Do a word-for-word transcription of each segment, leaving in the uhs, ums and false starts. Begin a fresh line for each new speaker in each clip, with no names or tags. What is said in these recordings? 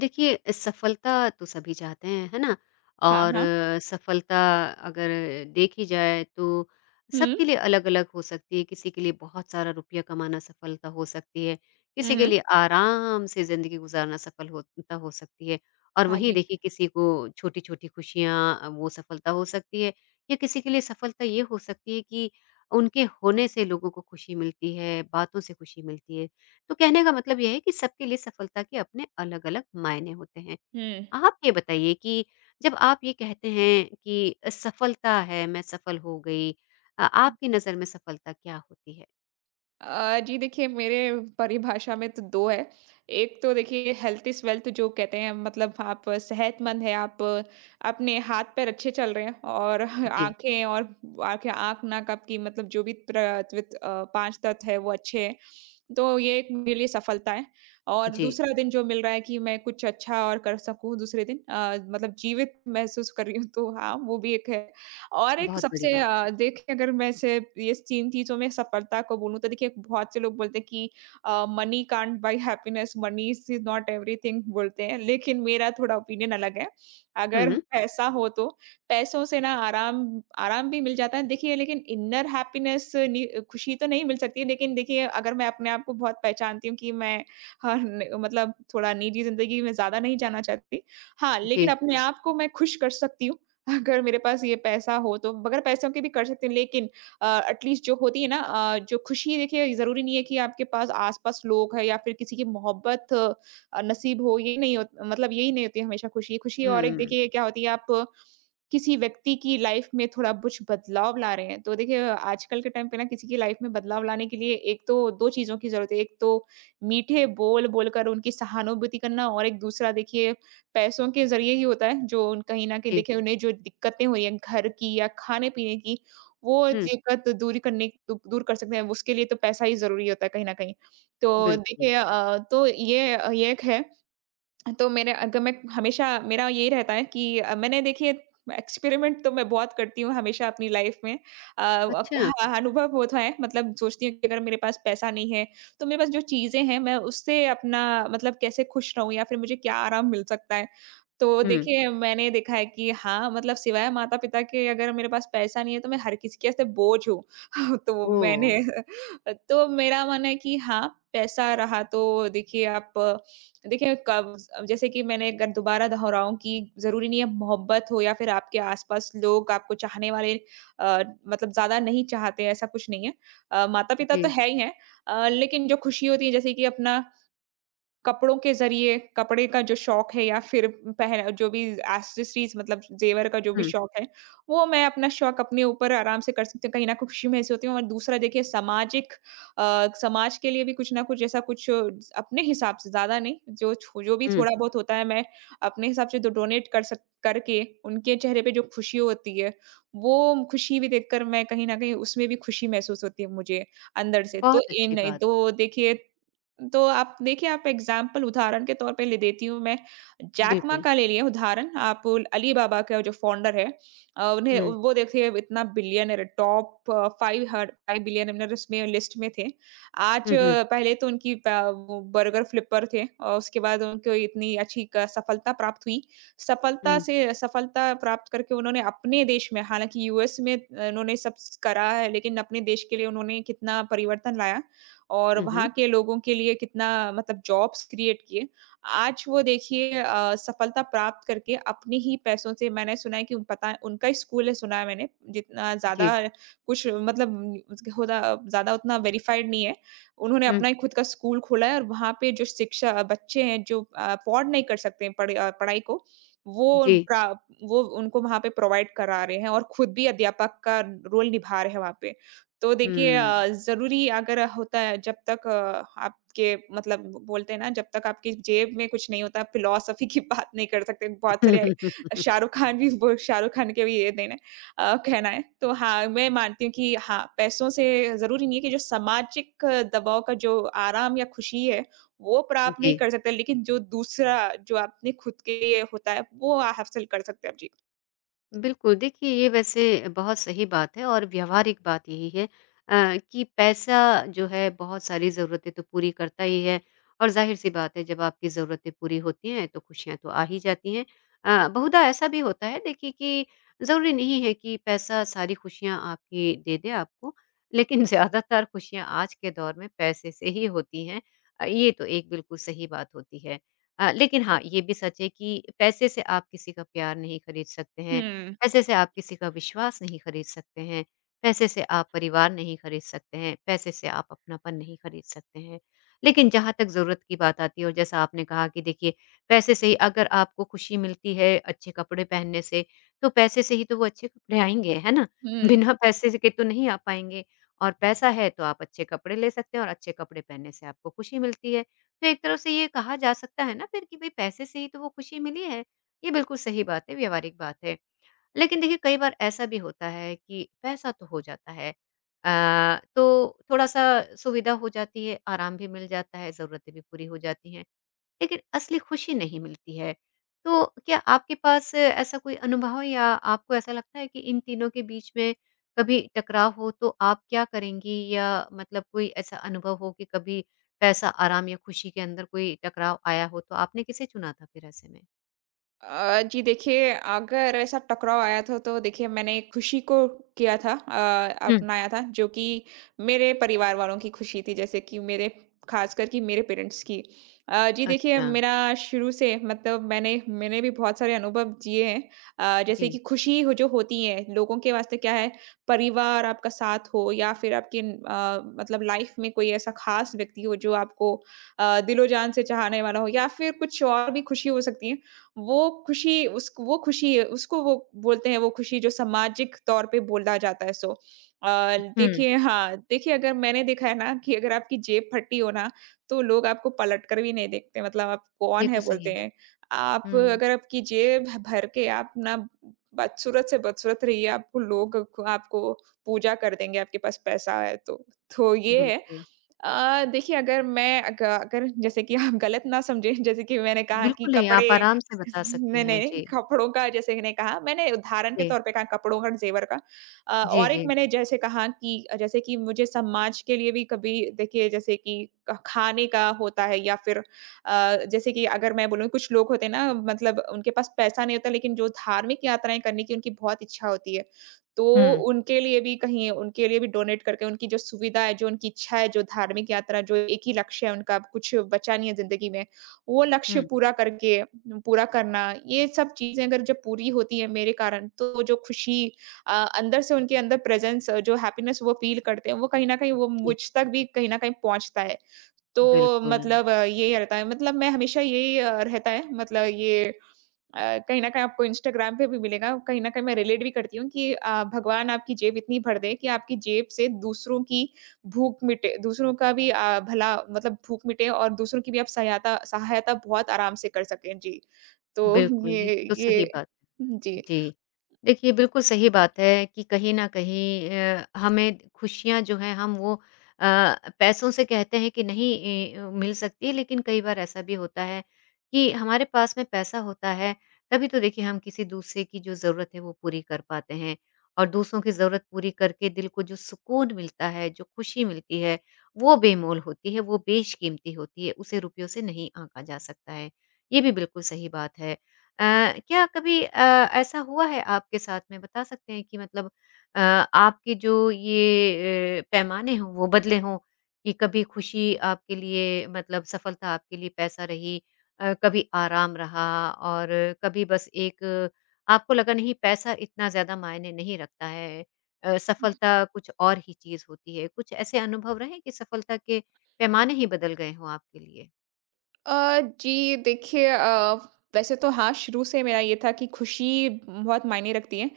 देखिए, सफलता तो सभी चाहते हैं, है ना?
हाँ,
और
हाँ।
अ, सफलता अगर देखी जाए तो
हुँ,
सबके लिए अलग-अलग हो सकती है, किसी के लिए बहुत सारा रुपया कमाना सफलता हो सकती है,
हुँ,
किसी के
हुँ।
लिए आराम से ज़िंदगी गुज़ारना सफल होता हो सकती है और
हाँ
वहीं
जी।
देखिए किसी को छोटी-छोटी खुशियाँ अ, वो सफलता हो सकती है या किसी के लिए सफलता ये हो सकती है कि उनके होने से लोगों को खुशी मिलती है, बातों से खुशी मिलती है। तो कहने का मतलब ये है कि सबके लिए सफलता के अपने अलग-अलग मायने होते हैं।
हुँ।
आप ये बताइए कि जब आप ये कहते हैं कि सफलता है, मैं सफल हो गई अ, आपकी नज़र में सफलता क्या होती है?
अ, जी देखिए मेरे परिभाषा में तो दो है। एक तो देखिए हेल्थ इज़ वेल्थ जो कहते हैं, मतलब आप सेहतमंद हैं, आप अपने हाथ-पैर अच्छे चल रहे हैं और
जी,
आँखें और आँखें आँख, नाक आपकी, मतलब जो भी प्र त्वित अ, पाँच तत्व है वो अच्छे हैं। तो ये एक मेरे लिए सफलता है और
जी,
दूसरा दिन जो मिल रहा है कि मैं कुछ अच्छा और कर सकूँ, दूसरे दिन अ, मतलब जीवित महसूस कर रही हूँ, तो हाँ, वो भी एक है। और एक
बहुत बड़ी
सबसे
बात।
अ, देखिए अगर मैं से ये तीन चीज़ों में सफलता को बोलूँ, तो देखिए बहुत से लोग बोलते हैं कि money can't buy happiness, money is not everything बोलते हैं, लेकिन मेरा थोड़ा ओपिनियन अलग है। अगर
हुँ,
पैसा हो तो पैसों से ना आराम आराम भी मिल जाता है देखिए, लेकिन इनर हैप्पीनेस नि खुशी तो नहीं मिल सकती है। लेकिन देखिए अगर मैं अपने आप को बहुत पहचानती हूँ कि मैं हर न मतलब थोड़ा निजी ज़िंदगी में ज़्यादा नहीं जाना चाहती। हाँ, लेकिन
जी,
अपने आप को मैं खुश कर सकती हूँ। अगर मेरे पास ये पैसा हो तो, बगैर पैसों के भी कर सकते हैं लेकिन अ, एटलीस्ट जो होती है ना अ, जो खुशी, देखिए ज़रूरी नहीं है कि आपके पास आस-पास लोग हैं या फिर किसी की मोहब्बत अ, नसीब हो, ये नहीं हो मतलब यही नहीं होती हमेशा खुशी। खुशी और एक
हुँ,
देखिए क्या होती है, आप किसी व्यक्ति की लाइफ में थोड़ा कुछ बदलाव ला रहे हैं। तो देखिए आजकल के टाइम पे ना किसी की लाइफ में बदलाव लाने के लिए एक तो दो चीज़ों की ज़रूरत है। एक तो मीठे बोल बोलकर उनकी सहानुभूति करना, और एक दूसरा देखिए पैसों के ज़रिए ही होता है, जो उन कहीं न कहीं
जी,
देखिए उन्हें जो दिक्कतें हुई हैं घर की या खाने-पीने की, वो
हुँ,
दिक्कत दूर करने दू दूर कर सकते हैं। उसके लिए तो पैसा ही ज़रूरी होता है, कहीं न कहीं। तो
बिल्कुल।
देखिए अ, तो ये ये एक है। तो मेरे, अगर मैं हमेशा मेरा यही रहता है कि अ, मैंने देखिए एक्सपेरिमेंट तो मैं बहुत करती हूँ हमेशा अपनी लाइफ में। अ, अ,
अच्छा,
हाँ, अनुभव होता है, मतलब सोचती हूँ कि अगर मेरे पास पैसा नहीं है तो मेरे पास जो चीज़ें हैं मैं उससे अपना मतलब कैसे खुश रहूँ, या फिर मुझे क्या आराम मिल सकता है। तो
हुँ,
देखिए मैंने देखा है कि हाँ, मतलब सिवाय माता पिता के अगर मेरे पास पैसा नहीं है तो मैं हर किसी के से बोझ हूँ। तो
ओह!
मैंने तो मेरा मन है कि हाँ, पैसा रहा तो देखिए आप देखिए कब, जैसे कि मैंने अगर दोबारा दोहराऊँ कि ज़रूरी नहीं है मोहब्बत हो या फिर आपके आस-पास लोग आपको चाहने वाले, अ, मतलब ज़्यादा नहीं चाहते हैं, ऐसा कुछ नहीं है। अ, माता-पिता तो
जी,
है ही हैं। अ, लेकिन जो खुशी होती है जैसे कि अपना कपड़ों के ज़रिए, कपड़े का जो शौक है या फिर पह जो भी एक्सेसरीज़, मतलब ज़ेवर का जो भी
हुँ,
शौक है, वो मैं अपना शौक अपने ऊपर आराम से कर सकती हूँ, कहीं न कहीं खुशी महसूस होती है। और दूसरा देखिए सामाजिक अ, समाज के लिए भी कुछ ना कुछ ऐसा कुछ अ, अपने हिसाब से ज़्यादा नहीं, जो छो जो भी
हुँ,
थोड़ा बहुत होता है मैं अपने हिसाब से तो डोनेट कर सक करके उनके चेहरे पे जो खुशी होती है, वो खुशी भी देखकर मैं कहीं न कहीं उसमें भी खुशी महसूस होती है मुझे अंदर से। तो
बहुत
इन
अच्छी
नहीं
बात,
तो देखिए तो आप देखिए, आप एग्जाम्पल उदाहरण के तौर पे ले देती हूँ मैं। जैक मा
बिल्कुल।
का ले लिए उदाहरण आप, उल- अली बाबा का जो फाउंडर है। अ, उन्हें
हुँ,
वो देखिए इतना billionaire, top five five billionaire उसमें लिस्ट में थे। आज
हुँ, हुँ,
अ, पहले तो उनकी पा- वो बर्गर फ्लिपर थे, और उसके बाद उनको इतनी अच्छी क- सफलता प्राप्त हुई। सफलता
हुँ,
से सफलता प्राप्त करके उन्होंने अपने देश में, हालांकि यूएस में अ, उन्होंने सब करा है, लेकिन अपने देश के लिए उन्होंने कितना परिवर्तन लाया और
हुँ,
वहाँ
हुँ,
के लोगों के लिए कितना, मतलब जॉब्स क्रिएट किए। आज वो देखिए अ, सफलता प्राप्त करके अपने ही पैसों से, मैंने सुना है कि उन- पता उनका ही स्कूल है सुना है मैंने, जितना ज़्यादा
जी,
कुछ मतलब उसके होदा ज़्यादा उतना वेरिफाइड नहीं है। उन्होंने
हुँ,
अपना ही खुद का स्कूल खोला है, और वहाँ पे जो शिक्षा बच्चे हैं जो अफोर्ड नहीं कर सकते हैं पढ़ अ, पढ़ाई को, वो
जी,
प्रा वो उनको वहाँ पे प्रोवाइड करा रहे हैं, और खुद भी अध्यापक का रोल निभा रहे हैं वहाँ पे। तो देखिए
हुँ।
अ, ज़रूरी अगर होता है जब तक अ, आपके मतलब बोलते हैं ना, जब तक आपकी जेब में कुछ नहीं होता फिलॉसफी की बात नहीं कर सकते। बहुत सारे शाहरुख खान भी, वो शाहरुख खान के भी ये देना अ, कहना है। तो हाँ, मैं मानती हूँ कि हाँ, पैसों से ज़रूरी नहीं है कि जो सामाजिक दबाव का जो आराम या खुशी है, वो प्राप्त नहीं
जी।
कर सकते। लेकिन जो दूसरा जो आपने खुद के लिए होता है, वो हासिल कर सकते हैं आप। जी।
बिल्कुल, देखिए ये वैसे बहुत सही बात है और व्यावहारिक बात यही है अ, कि पैसा जो है बहुत सारी ज़रूरतें तो पूरी करता ही है और ज़ाहिर-सी बात है जब आपकी ज़रूरतें पूरी होती हैं तो खुशियाँ तो आ ही जाती हैं। अ, बहुधा ऐसा भी होता है देखिए कि ज़रूरी नहीं है कि पैसा सारी खुशियाँ आपकी दे दे आपको, लेकिन ज़्यादातर खुशियाँ आज के दौर में पैसे से ही होती हैं। अ, ये तो एक बिल्कुल सही बात होती है। अ, लेकिन हाँ, ये भी सच है कि पैसे से आप किसी का प्यार नहीं खरीद सकते हैं,
हुँ,
पैसे से आप किसी का विश्वास नहीं खरीद सकते हैं, पैसे से आप परिवार नहीं खरीद सकते हैं, पैसे से आप अपनापन नहीं खरीद सकते हैं। लेकिन जहाँ तक ज़रूरत की बात आती है और जैसा आपने कहा कि देखिए पैसे से ही अगर आपको खुशी मिलती है अच्छे कपड़े पहनने से, तो पैसे से ही तो वो अच्छे कपड़े आएँगे, है ना?
हुँ।
बिना पैसे से के तो नहीं आ पाएँगे और पैसा है तो आप अच्छे कपड़े ले सकते हैं और अच्छे कपड़े पहनने से आपको खुशी मिलती है। तो एक तरफ से ये कहा जा सकता है ना फिर कि भई पैसे से ही तो वो खुशी मिली है। ये बिल्कुल सही बात है, व्यावहारिक बात है। लेकिन देखिए कई बार ऐसा भी होता है कि पैसा तो हो जाता है अ, तो थोड़ा-सा सुविधा हो जाती है, आराम भी मिल जाता है, ज़रूरतें भी पूरी हो जाती हैं, लेकिन असली खुशी नहीं मिलती है। तो क्या आपके पास ऐसा कोई अनुभव है या आपको ऐसा लगता है कि इन तीनों के बीच में कभी टकराव हो तो आप क्या करेंगी? या मतलब कोई ऐसा अनुभव हो कि कभी पैसा, आराम या खुशी के अंदर कोई टकराव आया हो, तो आपने किसे चुना था फिर ऐसे में?
अ, जी देखिए, अगर ऐसा टकराव आया था तो देखिए मैंने खुशी को किया था अ,
हुँ।
अपनाया था, जो कि मेरे परिवार वालों की खुशी थी, जैसे कि मेरे ख़ासकर कि मेरे पेरेंट्स की। अ, जी देखिए
अच्छा।
मेरा शुरू से, मतलब मैंने मैंने भी बहुत सारे अनुभव जिए हैं। अ, जैसे
जी।
कि खुशी हो, जो होती है लोगों के वास्ते क्या है, परिवार आपका साथ हो, या फिर आपकी अ, मतलब लाइफ़ में कोई ऐसा ख़ास व्यक्ति हो जो आपको अ, दिलो जान से चाहने वाला हो, या फिर कुछ और भी खुशी हो सकती है। वो खुशी उसक वो खुशी उसको वो बोलते हैं, वो खुशी जो सामाजिक तौर पे बोला जाता है सो। अ,
हुँ।
देखिए हाँ, देखिए अगर मैंने देखा है ना कि अगर आपकी जेब फटी हो ना, तो लोग आपको पलट कर भी नहीं देखते, मतलब आप कौन
ये
है
तो सही
बोलते
है।
हैं। आप
हुँ,
अगर आपकी जेब भ भर के आप ना, बदसूरत से बदसूरत रहिए, आपको लोग क आपको पूजा कर देंगे, आपके पास पैसा है तो। तो ये है।
बिल्कुल।
अ, देखिए अगर मैं अग अगर जैसे कि आप गलत ना समझें, जैसे कि मैंने कहा कि
बिल्कुल नहीं, आप
कपड़े,
आराम से बता सकती
नहीं,
हैं।
नहीं,
जी,
कपड़ों का जैसे मैंने कहा, मैंने उदाहरण के
जी।
तौर पे कहा कपड़ों का और ज़ेवर का। अ,
जी,
और एक
जी।
मैंने जैसे कहा कि अ, जैसे कि मुझे समाज के लिए भी कभी देखिए, जैसे कि क खाने का होता है या फिर अ, जैसे कि अगर मैं बोलूँ, कुछ लोग होते हैं ना मतलब उनके पास पैसा नहीं होता, लेकिन जो धार्मिक यात्राएँ करने की उनकी बहुत इच्छा होती है। तो
हुँ।
उनके लिए भी कहीं, उनके लिए भी डोनेट करके उनकी जो सुविधा है, जो उनकी इच्छा है, जो धार्मिक यात्रा जो एक ही लक्ष्य है उनका, कुछ बचा नहीं है ज़िंदगी में, वो लक्ष्य
हुँ,
पूरा करके पूरा करना, ये सब चीज़ें अगर जब पूरी होती हैं मेरे कारण, तो जो खुशी अ, अंदर से उनके अंदर प्रेज़ेंस जो हैप्पीनेस वो फ़ील करते हैं, वो कहीं न कहीं वो मुझ
जी,
तक भी कहीं न कहीं पहुँचता है। तो
बिल्कुल।
मतलब अ, यही रहता है, मतलब मैं हमेशा यही अ, रहता है मतलब ये अ, कहीं न कहीं आपको इंस्टाग्राम पे भी मिलेगा, कहीं न कहीं मैं रिलेट भी करती हूँ कि अ, भगवान आपकी जेब इतनी भर दे कि आपकी जेब से दूसरों की भूख मिटे, दूसरों का भी अ, भला मतलब भूख मिटे, और दूसरों की भी आप सहायता सहायता बहुत आराम से कर सकें। जी, तो
बिल्कुल, ये
ये
तो सही
ये
बात
जी।
है। जी। देखिए, बिल्कुल सही बात है कि कहीं न कहीं अ, हमें खुशियाँ जो हैं हम वो अ, पैसों से कहते हैं कि नहीं ए, अ, मिल सकती है लेकिन कई बार ऐसा भी होता है कि हमारे पास में पैसा होता है, तभी तो देखिए हम किसी दूसरे की जो ज़रूरत है वो पूरी कर पाते हैं और दूसरों की ज़रूरत पूरी करके दिल को जो सुकून मिलता है, जो खुशी मिलती है, वो बेमोल होती है, वो बेशकीमती होती है, उसे रुपयों से नहीं आँका जा सकता है। ये भी बिल्कुल सही बात है। अ, क्या कभी अ, ऐसा हुआ है आपके साथ में? बता सकते हैं कि मतलब अ, आपके जो ये अ, पैमाने हों, वो बदले हों? कि कभी खुशी आपके लिए मतलब सफलता आपके लिए पैसा रही अ, कभी आराम रहा और कभी बस एक आपको लगा नहीं पैसा इतना ज़्यादा मायने नहीं रखता है अ, सफलता कुछ और ही चीज़ होती है। कुछ ऐसे अनुभव रहे कि सफलता के पैमाने ही बदल गए हों आपके लिए?
अ, जी देखिए अ, वैसे तो हाँ, शुरू से मेरा ये था कि खुशी बहुत मायने रखती है,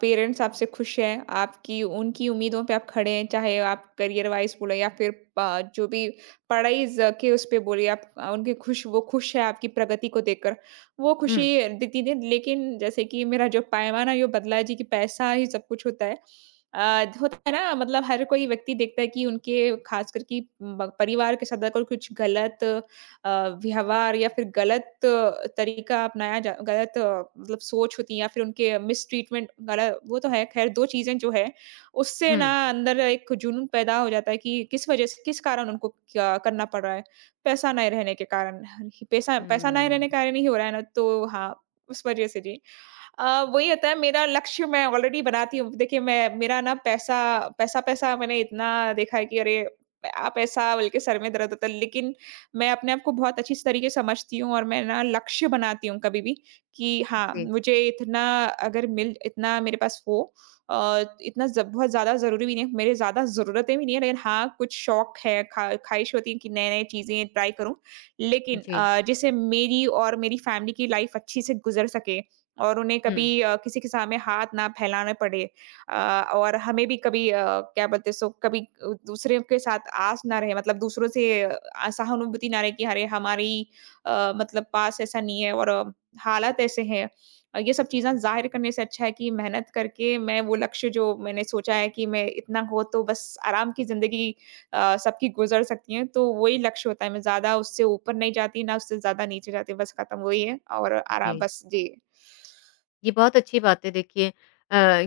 पेरेंट्स आपसे खुश हैं, आपकी उनकी उम्मीदों पे आप खड़े हैं, चाहे आप करियर वाइज बोले या फिर अ, जो भी पढ़ाई ज- के उस पे बोले आप अ, उनके खुश, वो खुश है आपकी प्रगति को देखकर, वो
हुँ,
खुशी देती थी। लेकिन जैसे कि मेरा जो पैमाना ये बदला है जी कि पैसा ही सब कुछ होता है। आ, होता है ना, मतलब हर कोई व्यक्ति देखता है कि उनके खास करके परिवार के सदस्य को कुछ गलत अ, व्यवहार या फिर गलत अ, तरीका अपनाया जा गलत अ, मतलब सोच होती है, या फिर उनके मिसट्रीटमेंट गलत, वो तो है खैर दो चीज़ें जो है, उससे ना
हुँ,
अंदर एक जुनून पैदा हो जाता है कि किस वज़ह से, किस कारण उनको क्या करना पड़ रहा है। पैसा नहीं रहने के कारण, पैसा पैसा नहीं
हुँ।
रहने के कारण ही हो रहा है ना, तो हाँ, उस वज़ह से जी। अ, वही होता है मेरा लक्ष्य, मैं ऑलरेडी बनाती हूँ। देखिए मैं मेरा ना पैसा पैसा-पैसा मैंने इतना देखा है कि अरे! आ पैसा बोल के सर में दर्द होता है। लेकिन मैं अपने आप को बहुत अच्छी तरीके से समझती हूँ, और मैं ना लक्ष्य बनाती हूँ कभी भी कि हाँ,
जी,
मुझे इतना अगर मिल इतना मेरे पास हो अ, इतना ज़ बहुत ज़्यादा ज़रूरी भी नहीं है, मेरे ज़्यादा ज़रूरतें भी नहीं है, लेकिन हाँ, कुछ शौक है, ख़्वा ख़्वाहिश होती है कि नए-नए चीज़ें ट्राई करूँ। लेकिन
जी।
अ, जिससे मेरी और मेरी फैमिली की लाइफ़ अच्छी से गुज़र सके। और उन्हें
हुँ।
कभी अ, किसी के सामने हाथ ना फैलाने पड़े, अ, और हमें भी कभी अ, क्या बोलते हैं, सो कभी अ, दूसरे के साथ आस ना रहे, मतलब दूसरों से अ, सहानुभूति ना रहे कि अरे हमारी अ, मतलब पास ऐसा नहीं है, और अ, हालात ऐसे हैं। अ, ये सब चीज़ें ज़ाहिर करने से अच्छा है कि मेहनत करके मैं वो लक्ष्य जो मैंने सोचा है कि मैं इतना हो तो बस आराम की ज़िंदगी अ, सबकी गुजर सकती है, तो वही लक्ष्य होता है, मैं ज़्यादा उससे ऊपर नहीं जाती, ना उससे ज़्यादा नीचे जाती, बस ख़त्म वही है और आराम
जी,
बस जी।
ये बहुत अच्छी बात है देखिए अ,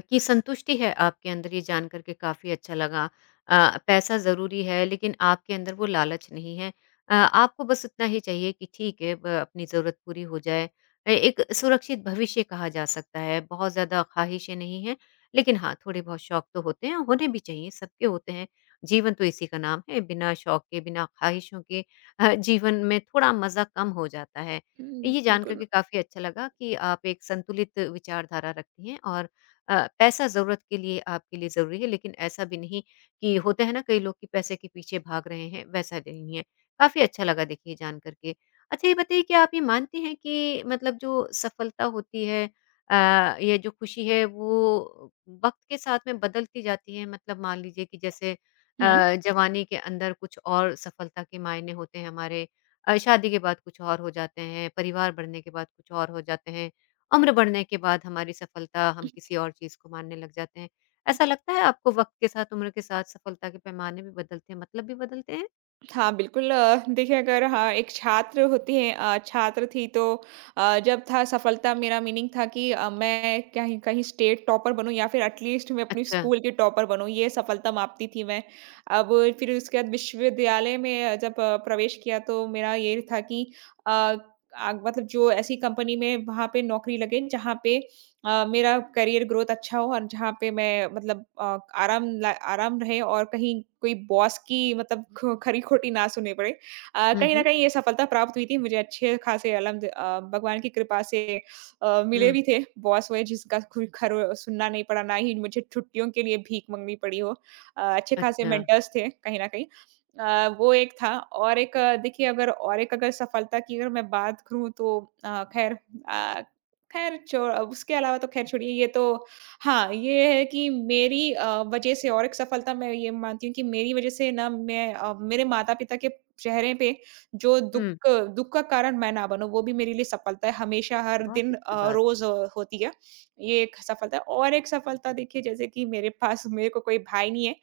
कि संतुष्टि है आपके अंदर ये जान कर के काफ़ी अच्छा लगा। अ, पैसा ज़रूरी है लेकिन आपके अंदर वो लालच नहीं है। अ, आपको बस इतना ही चाहिए कि ठीक है ब अपनी ज़रूरत पूरी हो जाए। ए एक सुरक्षित भविष्य कहा जा सकता है, बहुत ज़्यादा ख़्वाहिशें नहीं हैं, लेकिन हाँ, थोड़े बहुत शौक तो होते हैं, होने भी चाहिए, सबके होते हैं। जीवन तो इसी का नाम है, बिना शौक के, बिना ख़्वाहिशों के अ, जीवन में थोड़ा मज़ा कम हो जाता है।
हुँ,
ये जान कर
बिल्कुल।
के काफ़ी अच्छा लगा कि आप एक संतुलित विचारधारा रखती हैं और अ, पैसा ज़रूरत के लिए आपके लिए ज़रूरी है, लेकिन ऐसा भी नहीं कि होता है ना कई लोग कि पैसे के पीछे भाग रहे हैं, वैसा नहीं है। काफ़ी अच्छा लगा देखिए जान कर के। अच्छा ये बताइए क्या आप ये मानती हैं कि मतलब जो सफलता होती है अ, या जो खुशी है वो वक़्त के साथ में बदलती जाती है? मतलब मान लीजिए कि जैसे अ,
हुँ,
जवानी के अंदर कुछ और सफलता के मायने होते हैं हमारे अ, शादी के बाद कुछ और हो जाते हैं, परिवार बढ़ने के बाद कुछ और हो जाते हैं, उम्र बढ़ने के बाद हमारी सफलता हम किसी और चीज़ को मानने लग जाते हैं। ऐसा लगता है आपको वक़्त के साथ, उम्र के साथ सफलता के पैमाने भी बदलते हैं, मतलब भी बदलते हैं?
हाँ, बिल्कुल। अ, देखिए अगर हाँ, एक छात्र होती हैं, अ, छात्र थी तो अ, जब था सफलता मेरा मीनिंग था कि अ, मैं कहीं कहीं स्टेट टॉपर बनूँ, या फिर एटलीस्ट मैं अपनी
अच्छा।
स्कूल की टॉपर बनूँ, ये सफलता मापती थी मैं। अब फिर उसके बाद विश्वविद्यालय में जब अ, प्रवेश किया तो मेरा ये था कि अ, आग मतलब जो ऐसी कंपनी में वहाँ पे नौकरी लगे जहाँ पे अ, मेरा करियर ग्रोथ अच्छा हो, और जहाँ पे मैं मतलब अ, आराम ला आराम रहे, और कहीं कोई बॉस की मतलब ख खरी-खोटी ना सुननी पड़े। अ,
हुँ,
कहीं न
हुँ।
कहीं ये सफलता प्राप्त हुई थी। मुझे अच्छे खासे अलहम्द, अ, भगवान की कृपा से अ, मिले
हुँ।
भी थे बॉस, हुए जिसका कोई खर सुनना नहीं पड़ा, ना ही मुझे छुट्टियों के लिए भीख माँगनी पड़ी हो। अ, अच्छे खासे
अच्छा।
मेंटर्स थे कहीं न कहीं। अ, वो एक था, और एक अ, देखिए अगर और एक अगर सफलता की अगर मैं बात करूँ तो अ, खैर अ ख़ैर छोड़, अब उसके अलावा तो ख़ैर छोड़िए ये तो। हाँ, ये है कि मेरी अ, वज़ह से, और एक सफलता मैं ये मानती हूँ कि मेरी वज़ह से ना मैं अ, मेरे माता-पिता के चेहरे पे जो
हुँ।
दुःख दुःख का कारण मैं ना बनूँ, वो भी मेरे लिए सफलता है, हमेशा हर
बहुत
दिन
अच्छी
अ,
बात।
रोज़ होती है। ये एक सफलता है, और एक सफलता देखिए जैसे कि मेरे पास मेरे को कोई भाई नहीं है,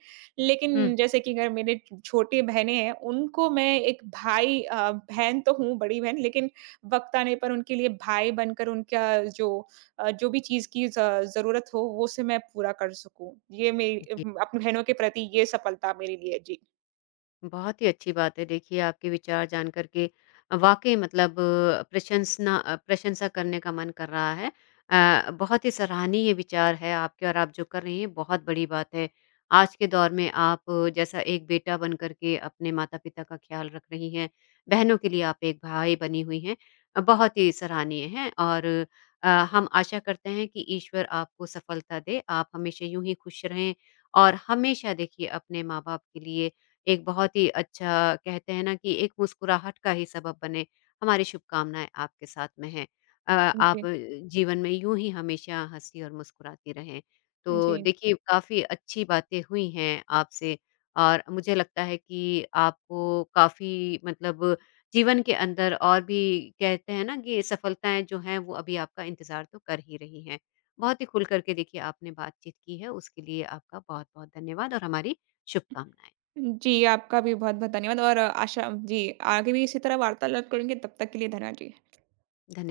हुँ।
लेकिन जैसे कि अगर मेरे छोटे बहनें हैं, उनको मैं एक भाई अ, बहन तो हूँ, बड़ी बहन, लेकिन वक़्त आने पर उनके लिए भाई बनकर उनका जो अ, जो भी चीज़ की ज़ ज़रूरत हो, वो उसे मैं पूरा कर सकूँ। ये मेरी
जी।
अम, अपनी बहनों के प्रति ये सफलता मेरे लिए है। जी।
बहुत ही अच्छी बात है देखिए आपके विचार जान करके वाकई मतलब अ, प्रशंसना अ, प्रशंसा करने का मन कर रहा है अ, बहुत ही सराहनीय विचार है आपके और आप जो कर रही हैं बहुत बड़ी बात है आज के दौर में आप अ, जैसा एक बेटा बन करके अपने माता पिता का ख्याल रख रही हैं बहनों के लिए आप एक भाई बनी हुई हैं अ, बहुत ही सराहनीय हैं और अ, हम आशा करते हैं कि ईश्वर आपको सफलता दे आप हमेशा यूं ही खुश रहें और हमेशा देखिए अपने माँ बाप के लिए एक बहुत ही अच्छा कहते हैं ना कि एक मुस्कुराहट का ही सबब बने। हमारी शुभकामनाएँ आपके साथ में हैं। अ, आप
जी,
जीवन में यूँ ही हमेशा हँसी और मुस्कुराती रहें। तो
जी।
देखिए काफ़ी अच्छी बातें हुई हैं आपसे और मुझे लगता है कि आपको काफ़ी मतलब जीवन के अंदर और भी कहते हैं ना कि सफलताएँ जो हैं वो अभी आपका इंतज़ार तो कर ही रही हैं। बहुत ही खुल कर के देखिए आपने बातचीत की है उसके लिए आपका बहुत-बहुत धन्यवाद और हमारी शुभकामनाएँ।
जी, आपका भी बहुत-बहुत धन्यवाद, और आशा जी, आगे भी इसी तरह वार्तालाप करेंगे, तब तक के लिए धन्यवाद जी।
धन्य